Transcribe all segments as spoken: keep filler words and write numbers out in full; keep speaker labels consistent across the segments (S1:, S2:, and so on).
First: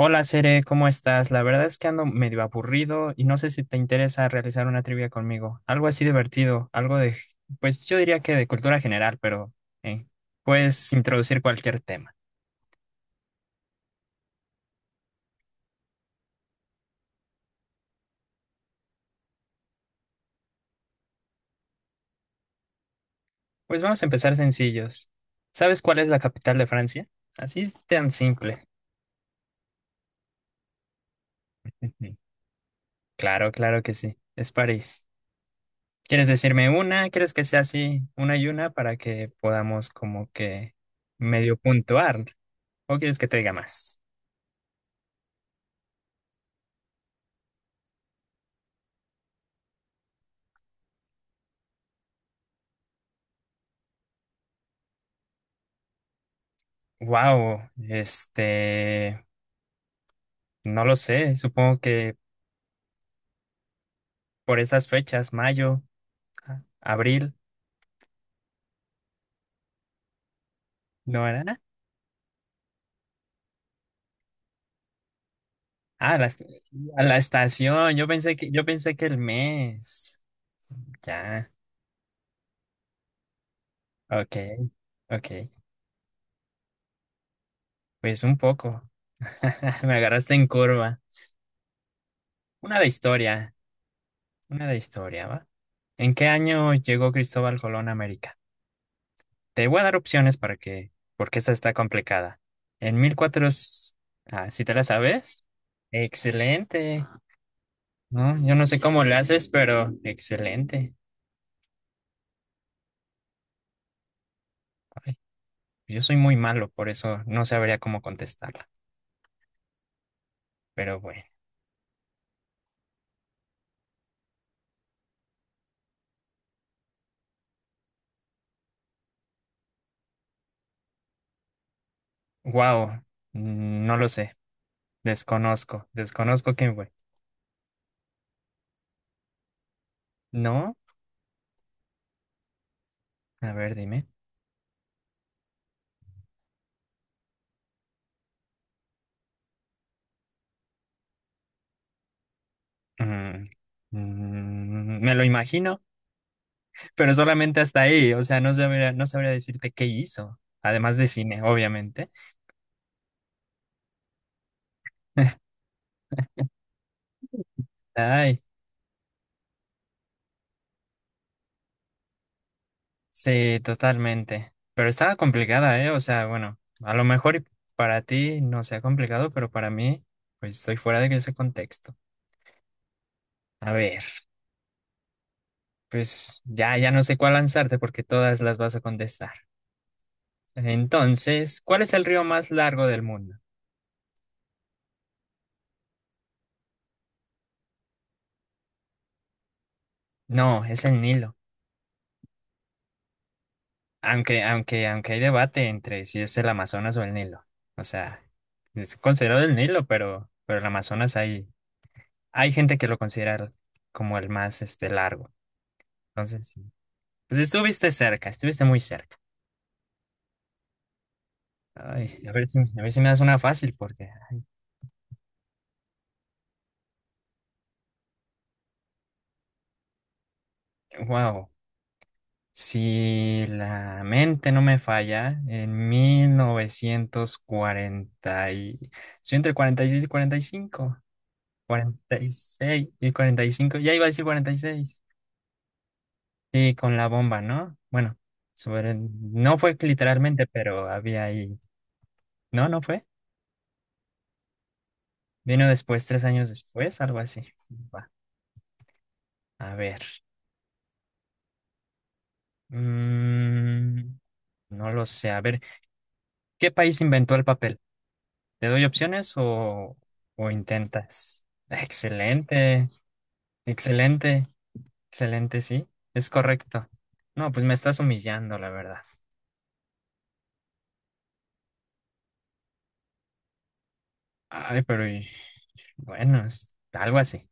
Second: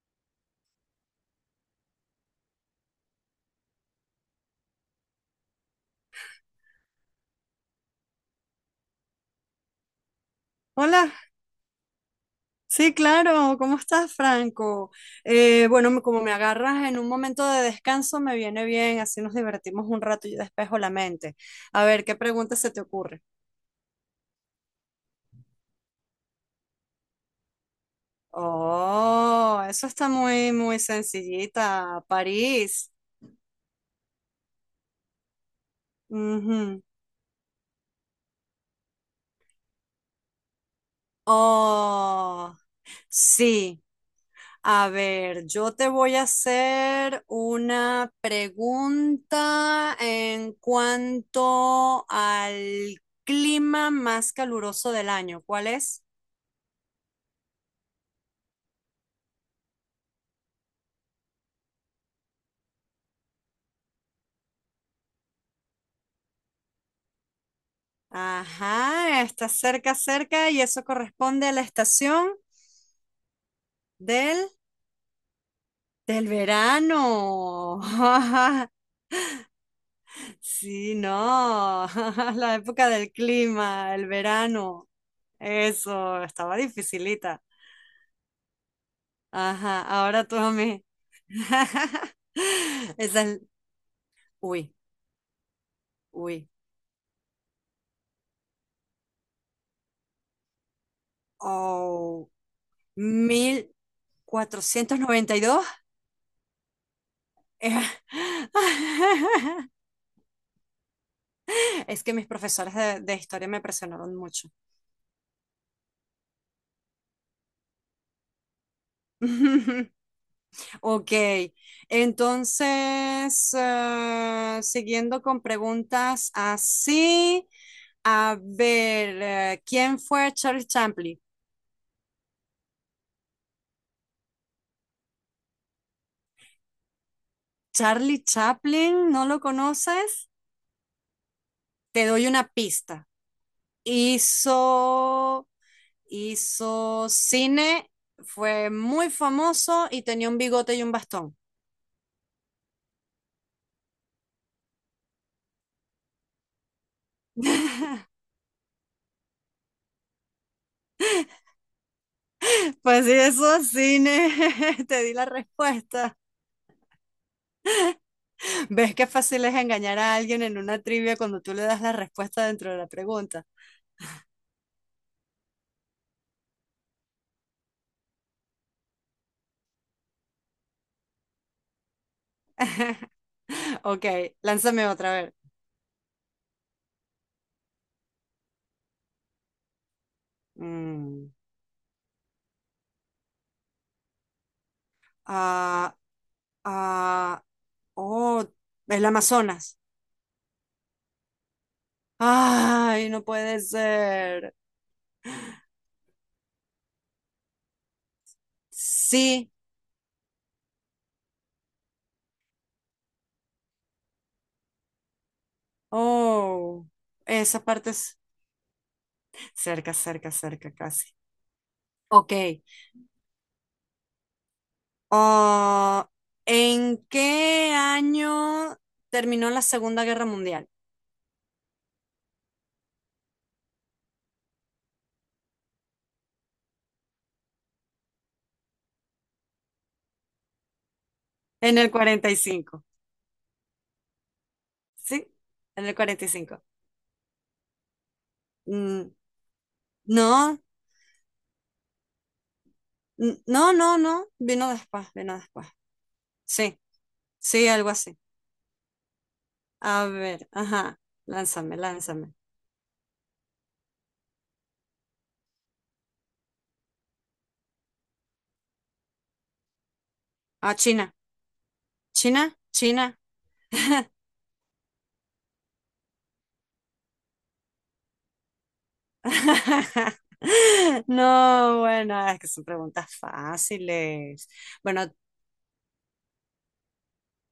S1: Hola, Cere, ¿cómo estás? La verdad es que ando medio aburrido y no sé si te interesa realizar una trivia conmigo. Algo así divertido, algo de, pues yo diría que de cultura general, pero eh, puedes
S2: Hola,
S1: introducir cualquier tema.
S2: sí, claro, ¿cómo estás, Franco? Eh, bueno, me- como me agarras en un momento de descanso, me viene bien, así nos divertimos un rato y despejo la mente. A ver, ¿qué pregunta se te ocurre?
S1: Pues vamos a empezar sencillos. ¿Sabes cuál es la capital de Francia? Así tan simple.
S2: Oh, eso está muy, muy sencillita. París.
S1: Claro, claro que sí, es París. ¿Quieres decirme
S2: Ujú.
S1: una? ¿Quieres que sea así, una y una, para que podamos como que medio puntuar?
S2: Oh,
S1: ¿O quieres que te diga
S2: sí.
S1: más?
S2: A ver, yo te voy a hacer una pregunta en cuanto al clima más caluroso del año. ¿Cuál es?
S1: Wow, este, no lo sé, supongo que por esas fechas, mayo, a- abril,
S2: Ajá, está cerca, cerca y eso
S1: ¿no
S2: corresponde a
S1: era?
S2: la estación del,
S1: Ah, la,
S2: del
S1: est- a la
S2: verano.
S1: estación, yo pensé que, yo pensé que el mes.
S2: Sí,
S1: Ya,
S2: no, la época del clima, el
S1: ok,
S2: verano.
S1: ok,
S2: Eso, estaba dificilita.
S1: pues un poco.
S2: Ajá,
S1: Me
S2: ahora
S1: agarraste
S2: tú
S1: en
S2: a mí.
S1: curva. Una de
S2: Esa es,
S1: historia, una
S2: uy,
S1: de historia, ¿va? ¿En qué
S2: uy,
S1: año llegó Cristóbal Colón a América? Te voy a dar opciones para que, porque esta está
S2: oh,
S1: complicada. En mil cuatrocientos, ah, si te la sabes,
S2: mil cuatrocientos noventa y dos.
S1: excelente. No, yo no sé cómo le haces,
S2: Eh,
S1: pero excelente.
S2: Es que mis profesores de, de historia me presionaron mucho.
S1: Ay, yo soy muy malo, por eso no sabría cómo contestarla. Pero
S2: Ok,
S1: bueno,
S2: entonces, eh, siguiendo con preguntas así, a ver, eh, ¿quién fue Charles Chaplin?
S1: wow, no lo sé. Desconozco, desconozco quién fue.
S2: Charlie Chaplin, ¿no lo conoces?
S1: No,
S2: Te doy una pista.
S1: a ver, dime.
S2: Hizo, hizo cine, fue muy famoso y tenía un bigote y un bastón.
S1: Mm, mm, me lo imagino, pero solamente hasta ahí. O sea, no sabría, no sabría decirte qué hizo, además de cine, obviamente.
S2: Pues sí, eso es cine, te di la respuesta.
S1: Ay,
S2: ¿Ves qué fácil es engañar a alguien en una trivia cuando tú le das la respuesta dentro de la pregunta?
S1: sí, totalmente. Pero estaba complicada, ¿eh? O sea, bueno, a lo mejor y para ti no sea complicado, pero para mí, pues estoy fuera de ese contexto. A ver,
S2: Ok, lánzame otra vez.
S1: pues ya, ya no sé cuál lanzarte porque todas las vas a contestar.
S2: Mm,
S1: Entonces, ¿cuál es el río más largo del mundo?
S2: ah, ah, oh, el Amazonas.
S1: No, es el Nilo.
S2: Ay, no puede
S1: Aunque,
S2: ser.
S1: aunque, aunque hay debate entre si es el Amazonas o el Nilo. O sea, es considerado
S2: Sí,
S1: el Nilo, pero, pero el Amazonas hay, hay gente que lo considera como el más, este, largo. Entonces, sí.
S2: oh,
S1: Pues
S2: esa
S1: estuviste
S2: parte es
S1: cerca, estuviste muy cerca.
S2: cerca, cerca, cerca, casi.
S1: Ay,
S2: Ok.
S1: a ver si, a ver si me das una fácil, porque,
S2: Ah, ¿en qué año terminó la Segunda Guerra Mundial?
S1: wow, si la mente no me falla, en mil novecientos cuarenta y- estoy entre cuarenta y seis y cuarenta y cinco
S2: En el
S1: cuarenta cuarenta
S2: cuarenta
S1: y
S2: y cinco.
S1: seis y cuarenta y seis cinco ya iba a decir cuarenta y seis, y seis,
S2: ¿Sí? En el cuarenta y cinco.
S1: y con la bomba, ¿no? Bueno, sobre,
S2: Mm,
S1: no fue literalmente,
S2: no,
S1: pero había ahí, no, no fue,
S2: n- no, no, no. Vino después, vino
S1: vino
S2: después.
S1: después, tres años
S2: Sí,
S1: después, algo así.
S2: sí, algo
S1: Va,
S2: así.
S1: a ver.
S2: A ver, ajá. Lánzame, lánzame.
S1: Mm, no lo sé. A ver, ¿qué país inventó el papel? ¿Te doy opciones o, o
S2: Ah, China.
S1: intentas?
S2: China,
S1: Excelente,
S2: China.
S1: excelente, excelente, sí. Es correcto. No, pues me estás humillando, la verdad.
S2: No, bueno, es que son preguntas fáciles.
S1: Ay,
S2: Bueno,
S1: pero y- bueno, es algo así.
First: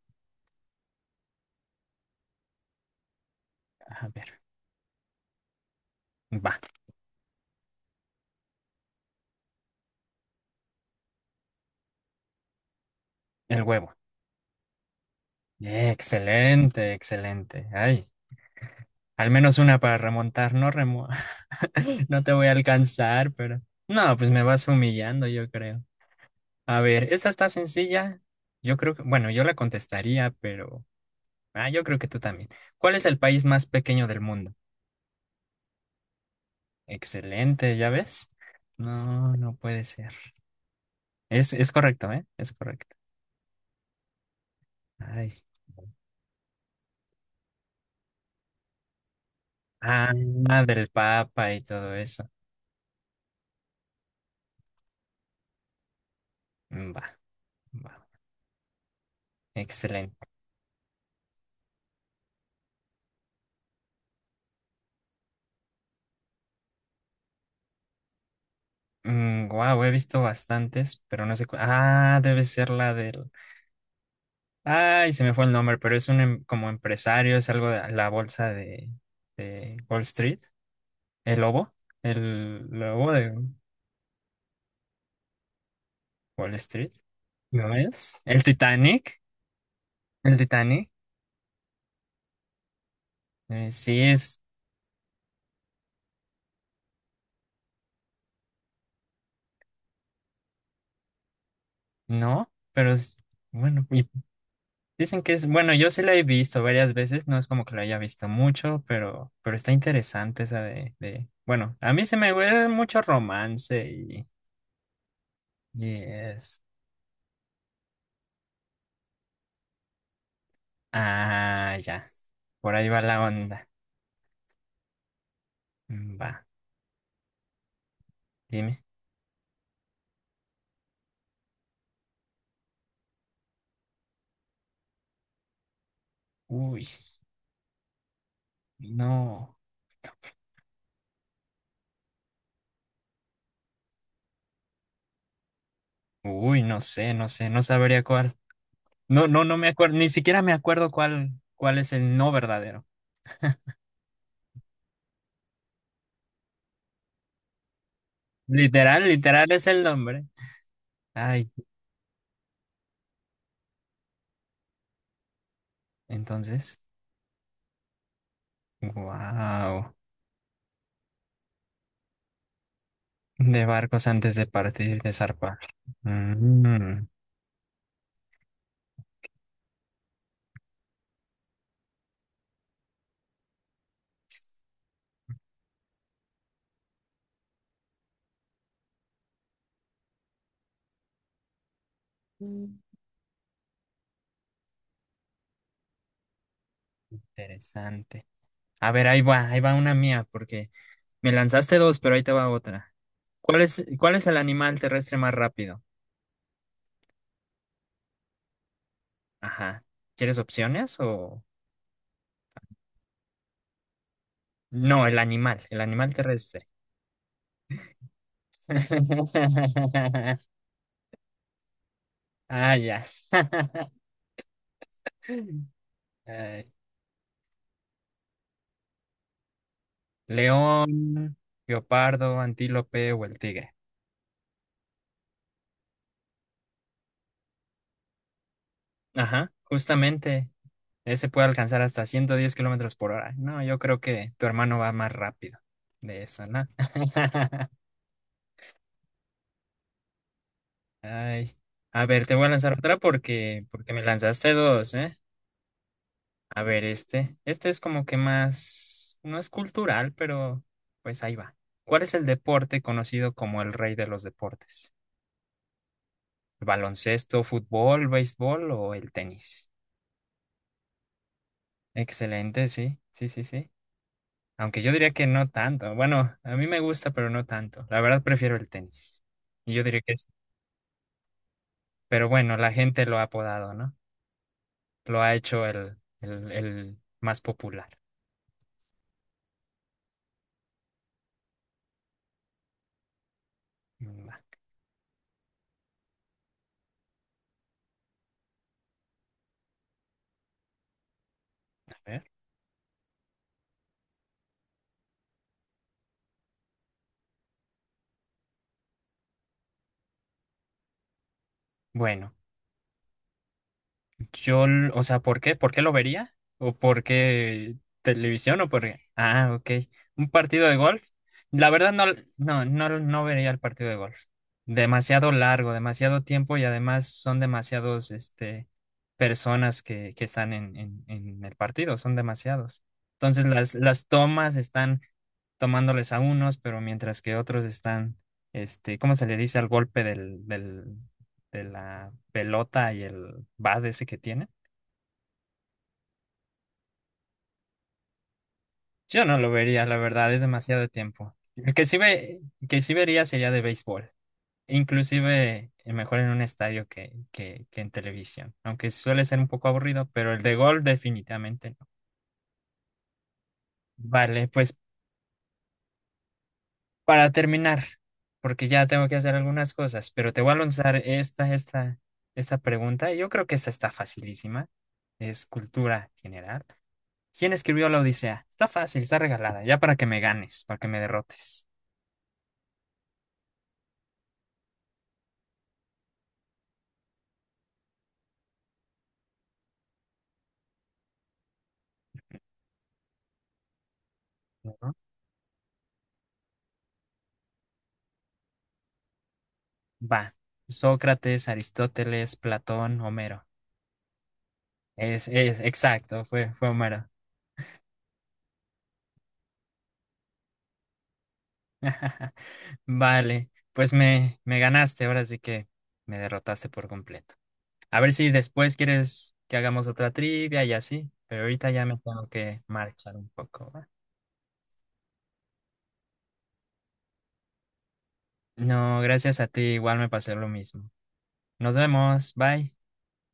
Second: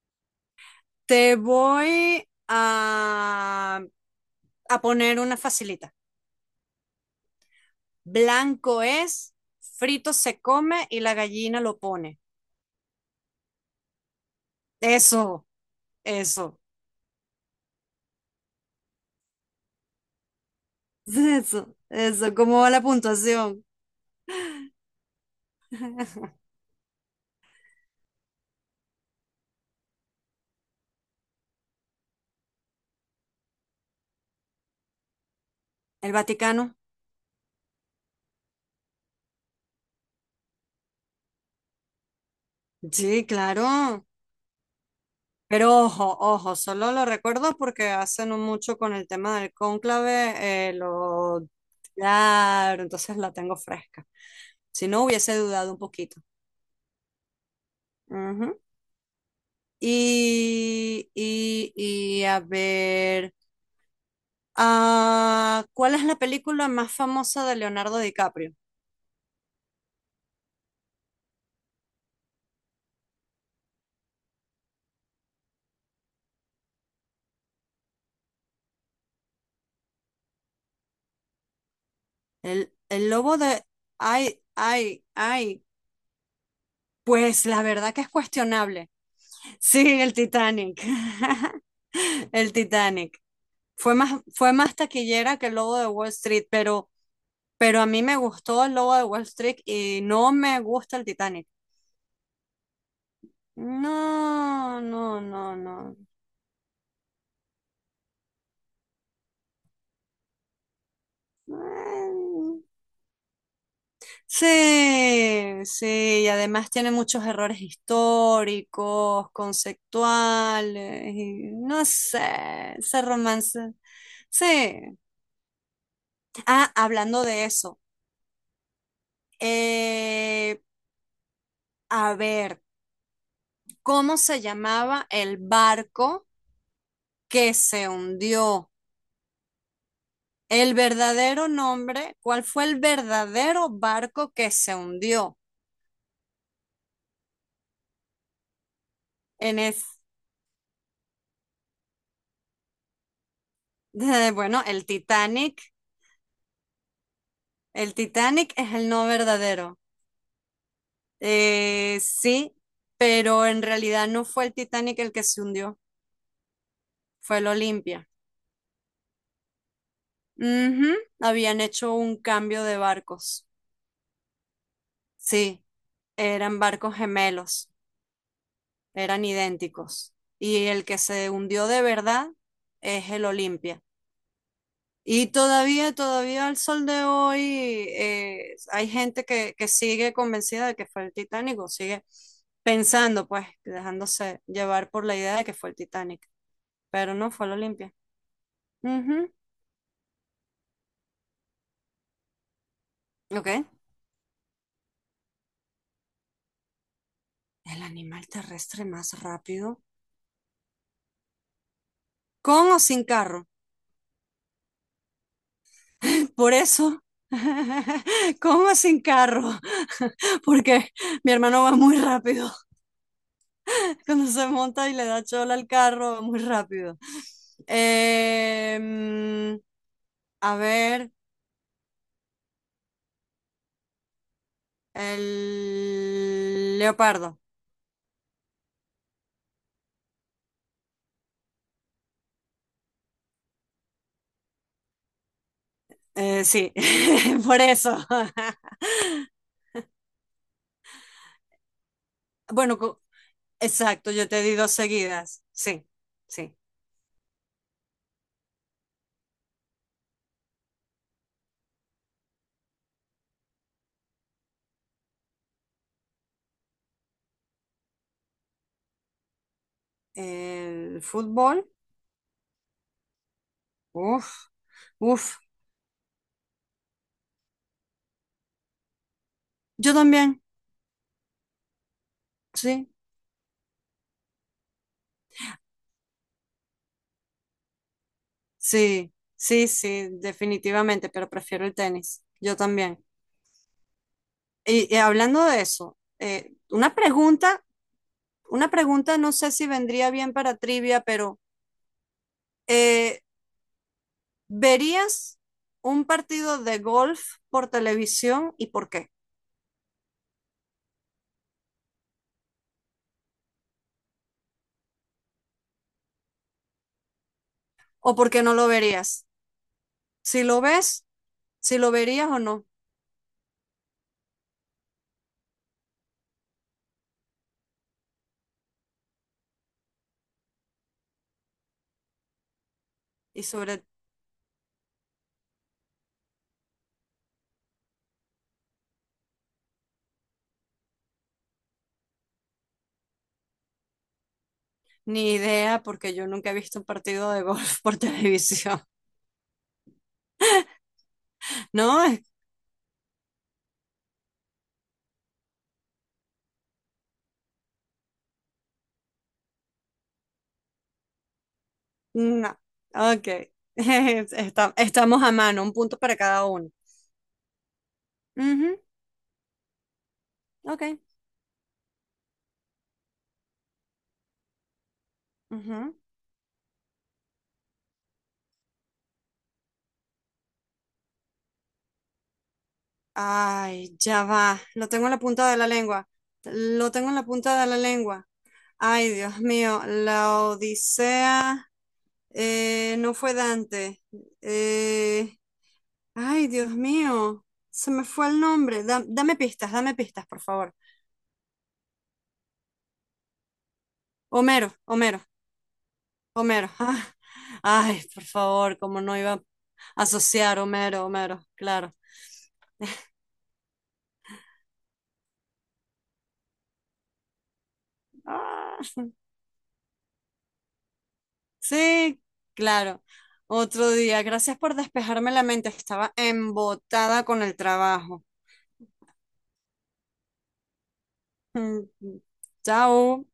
S2: te voy a,
S1: A ver,
S2: a poner una facilita.
S1: va,
S2: Blanco es, frito se come y la gallina lo pone.
S1: el huevo.
S2: Eso, eso,
S1: Excelente, excelente. Ay, al menos una para remontar, no remo.
S2: eso,
S1: No te
S2: eso.
S1: voy a
S2: ¿Cómo va la
S1: alcanzar, pero...
S2: puntuación?
S1: No, pues me vas humillando, yo creo. A ver, esta está sencilla. Yo creo que, bueno, yo la contestaría, pero ah, yo creo que tú también. ¿Cuál es el país más pequeño del mundo?
S2: ¿El Vaticano?
S1: Excelente, ¿ya ves? No, no puede ser. Es, es correcto, ¿eh? Es correcto.
S2: Sí, claro.
S1: Ay.
S2: Pero ojo, ojo, solo lo recuerdo porque hace no mucho con el tema del
S1: Ah,
S2: cónclave eh,
S1: del
S2: lo
S1: Papa y todo eso.
S2: claro, entonces la tengo fresca. Si no, hubiese dudado un poquito.
S1: Mm, va, va.
S2: Ujú.
S1: Excelente.
S2: Y, y, y a ver, ah, ¿cuál es la película más famosa de Leonardo DiCaprio?
S1: Wow, he visto bastantes, pero no sé. cu- Ah, debe ser la del. Ay, se me fue el nombre, pero es un em- como empresario, es algo de la bolsa de, de Wall Street. El lobo, el
S2: El, el
S1: lobo de
S2: lobo de... Ay, ay, ay.
S1: Wall Street,
S2: Pues la
S1: ¿no
S2: verdad que es
S1: es? El
S2: cuestionable.
S1: Titanic,
S2: Sí, el
S1: el
S2: Titanic.
S1: Titanic,
S2: El Titanic.
S1: eh,
S2: Fue
S1: sí
S2: más,
S1: es,
S2: fue más taquillera que el Lobo de Wall Street, pero, pero a mí me gustó el Lobo de Wall Street y no me gusta el Titanic.
S1: no, pero es, bueno, y
S2: No, no,
S1: dicen que es,
S2: no,
S1: bueno, yo
S2: no.
S1: sí la he visto varias veces, no es como que la haya visto mucho, pero, pero está interesante esa de, de, bueno, a mí se me
S2: Mm,
S1: huele mucho romance y,
S2: sí,
S1: y
S2: sí, y
S1: es,
S2: además tiene muchos errores históricos, conceptuales, y
S1: ah,
S2: no
S1: ya,
S2: sé,
S1: por ahí va
S2: ese
S1: la onda.
S2: romance. Sí.
S1: Mm, va,
S2: Ah, hablando de eso,
S1: dime,
S2: eh, a ver, ¿cómo se llamaba el barco
S1: uy,
S2: que se hundió?
S1: no,
S2: El verdadero nombre, ¿cuál fue el verdadero barco que se hundió?
S1: uy, no sé, no sé, no sabría cuál. No, no, no
S2: En
S1: me acuerdo,
S2: es-
S1: ni siquiera me acuerdo cuál, cuál es el no verdadero.
S2: bueno, el Titanic. El Titanic es el
S1: Literal,
S2: no
S1: literal es
S2: verdadero.
S1: el nombre. Ay,
S2: Eh, sí, pero en realidad no fue el Titanic el que se hundió,
S1: entonces,
S2: fue el Olimpia.
S1: wow.
S2: Ujú, habían hecho un cambio de barcos.
S1: De barcos antes de partir, de zarpar.
S2: Sí, eran barcos
S1: Mm,
S2: gemelos, eran idénticos. Y el que se hundió de verdad es el Olimpia. Y todavía, todavía al sol de hoy eh, hay gente que, que sigue convencida de que fue el Titanic o sigue
S1: mm,
S2: pensando, pues, dejándose llevar por la idea de que fue el Titanic, pero no fue la Olimpia.
S1: interesante. A ver, ahí
S2: Ujú,
S1: va, ahí va una mía, porque me lanzaste dos, pero ahí te va otra.
S2: ok.
S1: ¿Cuál es, cuál es el animal terrestre más rápido?
S2: El animal terrestre más
S1: Ajá.
S2: rápido,
S1: ¿Quieres opciones o...?
S2: con o sin carro.
S1: No, el animal, el animal
S2: Por
S1: terrestre.
S2: eso, con o sin carro, porque mi hermano va muy rápido.
S1: Ah, ya.
S2: Cuando se monta y le da chola al carro, va muy
S1: Eh,
S2: rápido. Em, a ver,
S1: león, guepardo, antílope o el tigre.
S2: el leopardo.
S1: Ajá, justamente. Ese puede alcanzar hasta ciento diez kilómetros por hora. No, yo creo que tu hermano va más rápido de
S2: Eh,
S1: eso, ¿no?
S2: sí, por eso.
S1: Ay, a ver, te voy a lanzar
S2: Bueno,
S1: otra
S2: co-
S1: porque, porque me
S2: exacto, yo te
S1: lanzaste
S2: di dos
S1: dos, ¿eh?
S2: seguidas. Sí, sí.
S1: A ver, este. Este es como que más, no es cultural, pero pues ahí va. ¿Cuál es el deporte conocido como el rey de los deportes? ¿Baloncesto, fútbol, béisbol o el tenis?
S2: El fútbol,
S1: Excelente, sí, sí, sí, sí.
S2: uff,
S1: Aunque yo diría que
S2: uff.
S1: no tanto. Bueno, a mí me gusta, pero no tanto. La verdad prefiero el tenis. Y yo
S2: Yo
S1: diría que sí.
S2: también,
S1: Pero bueno, la
S2: sí,
S1: gente lo ha apodado, ¿no? Lo ha hecho el, el, el más popular.
S2: sí, sí, sí, definitivamente, pero prefiero el tenis. Yo también.
S1: Mm, va.
S2: Y, y hablando de eso, eh, una pregunta una pregunta, no sé si vendría bien para trivia, pero
S1: A ver.
S2: eh, ¿verías un partido de golf por televisión y por qué?
S1: Bueno. Yo, l- o sea, ¿por qué? ¿Por qué lo vería? ¿O por qué
S2: ¿O por qué no
S1: televisión?
S2: lo
S1: ¿O por qué?
S2: verías?
S1: Ah, ok. ¿Un
S2: Si lo
S1: partido de golf?
S2: ves,
S1: La
S2: si lo
S1: verdad no,
S2: verías o
S1: no,
S2: no.
S1: no, no vería el partido de golf. Demasiado largo, demasiado tiempo y además son demasiados, este, personas que, que están en, en, en el partido, son demasiados.
S2: Y
S1: Entonces las,
S2: sobre
S1: las tomas están tomándoles a unos, pero mientras que otros están, este, ¿cómo se le dice al golpe del, del, de la pelota y el bat ese que tiene?
S2: ni idea, porque yo nunca he visto un partido de golf por televisión.
S1: Yo no lo vería, la verdad, es demasiado tiempo. El que sí
S2: No, es-
S1: ve, que sí vería sería de béisbol, inclusive eh, mejor en un estadio que, que, que en televisión, aunque suele ser un poco aburrido, pero el de gol definitivamente no.
S2: no. Ok.
S1: Vale,
S2: Está-
S1: pues
S2: estamos a mano, un punto para cada uno.
S1: para terminar, porque
S2: Ujú,
S1: ya tengo que hacer algunas cosas, pero te voy a lanzar
S2: ok.
S1: esta, esta, esta pregunta. Yo creo que esta está facilísima, es
S2: Ujú.
S1: cultura general. ¿Quién escribió la Odisea? Está fácil, está regalada, ya para que me ganes, para que me derrotes.
S2: Ay, ya va. Lo tengo en la punta de la lengua. Lo tengo en la punta de la lengua. Ay, Dios mío. La Odisea eh, no fue Dante.
S1: ¿No?
S2: Eh, ay, Dios mío. Se me fue el nombre. Da- dame pistas, dame pistas,
S1: Va,
S2: por favor.
S1: Sócrates, Aristóteles, Platón, Homero.
S2: Homero, Homero,
S1: Es, es, exacto, fue, fue
S2: Homero.
S1: Homero.
S2: Ah, ay, por favor, como no iba a asociar Homero, Homero. Claro.
S1: Vale, pues me, me ganaste, ahora sí que me derrotaste por completo. A ver si después
S2: Ah.
S1: quieres que hagamos otra trivia y así, pero ahorita ya me
S2: Sí,
S1: tengo que
S2: claro.
S1: marchar un poco, ¿va?
S2: Otro día. Gracias por despejarme la mente. Estaba embotada con el trabajo.
S1: No, gracias a ti, igual me pasó lo mismo. Nos vemos, bye.
S2: Chao.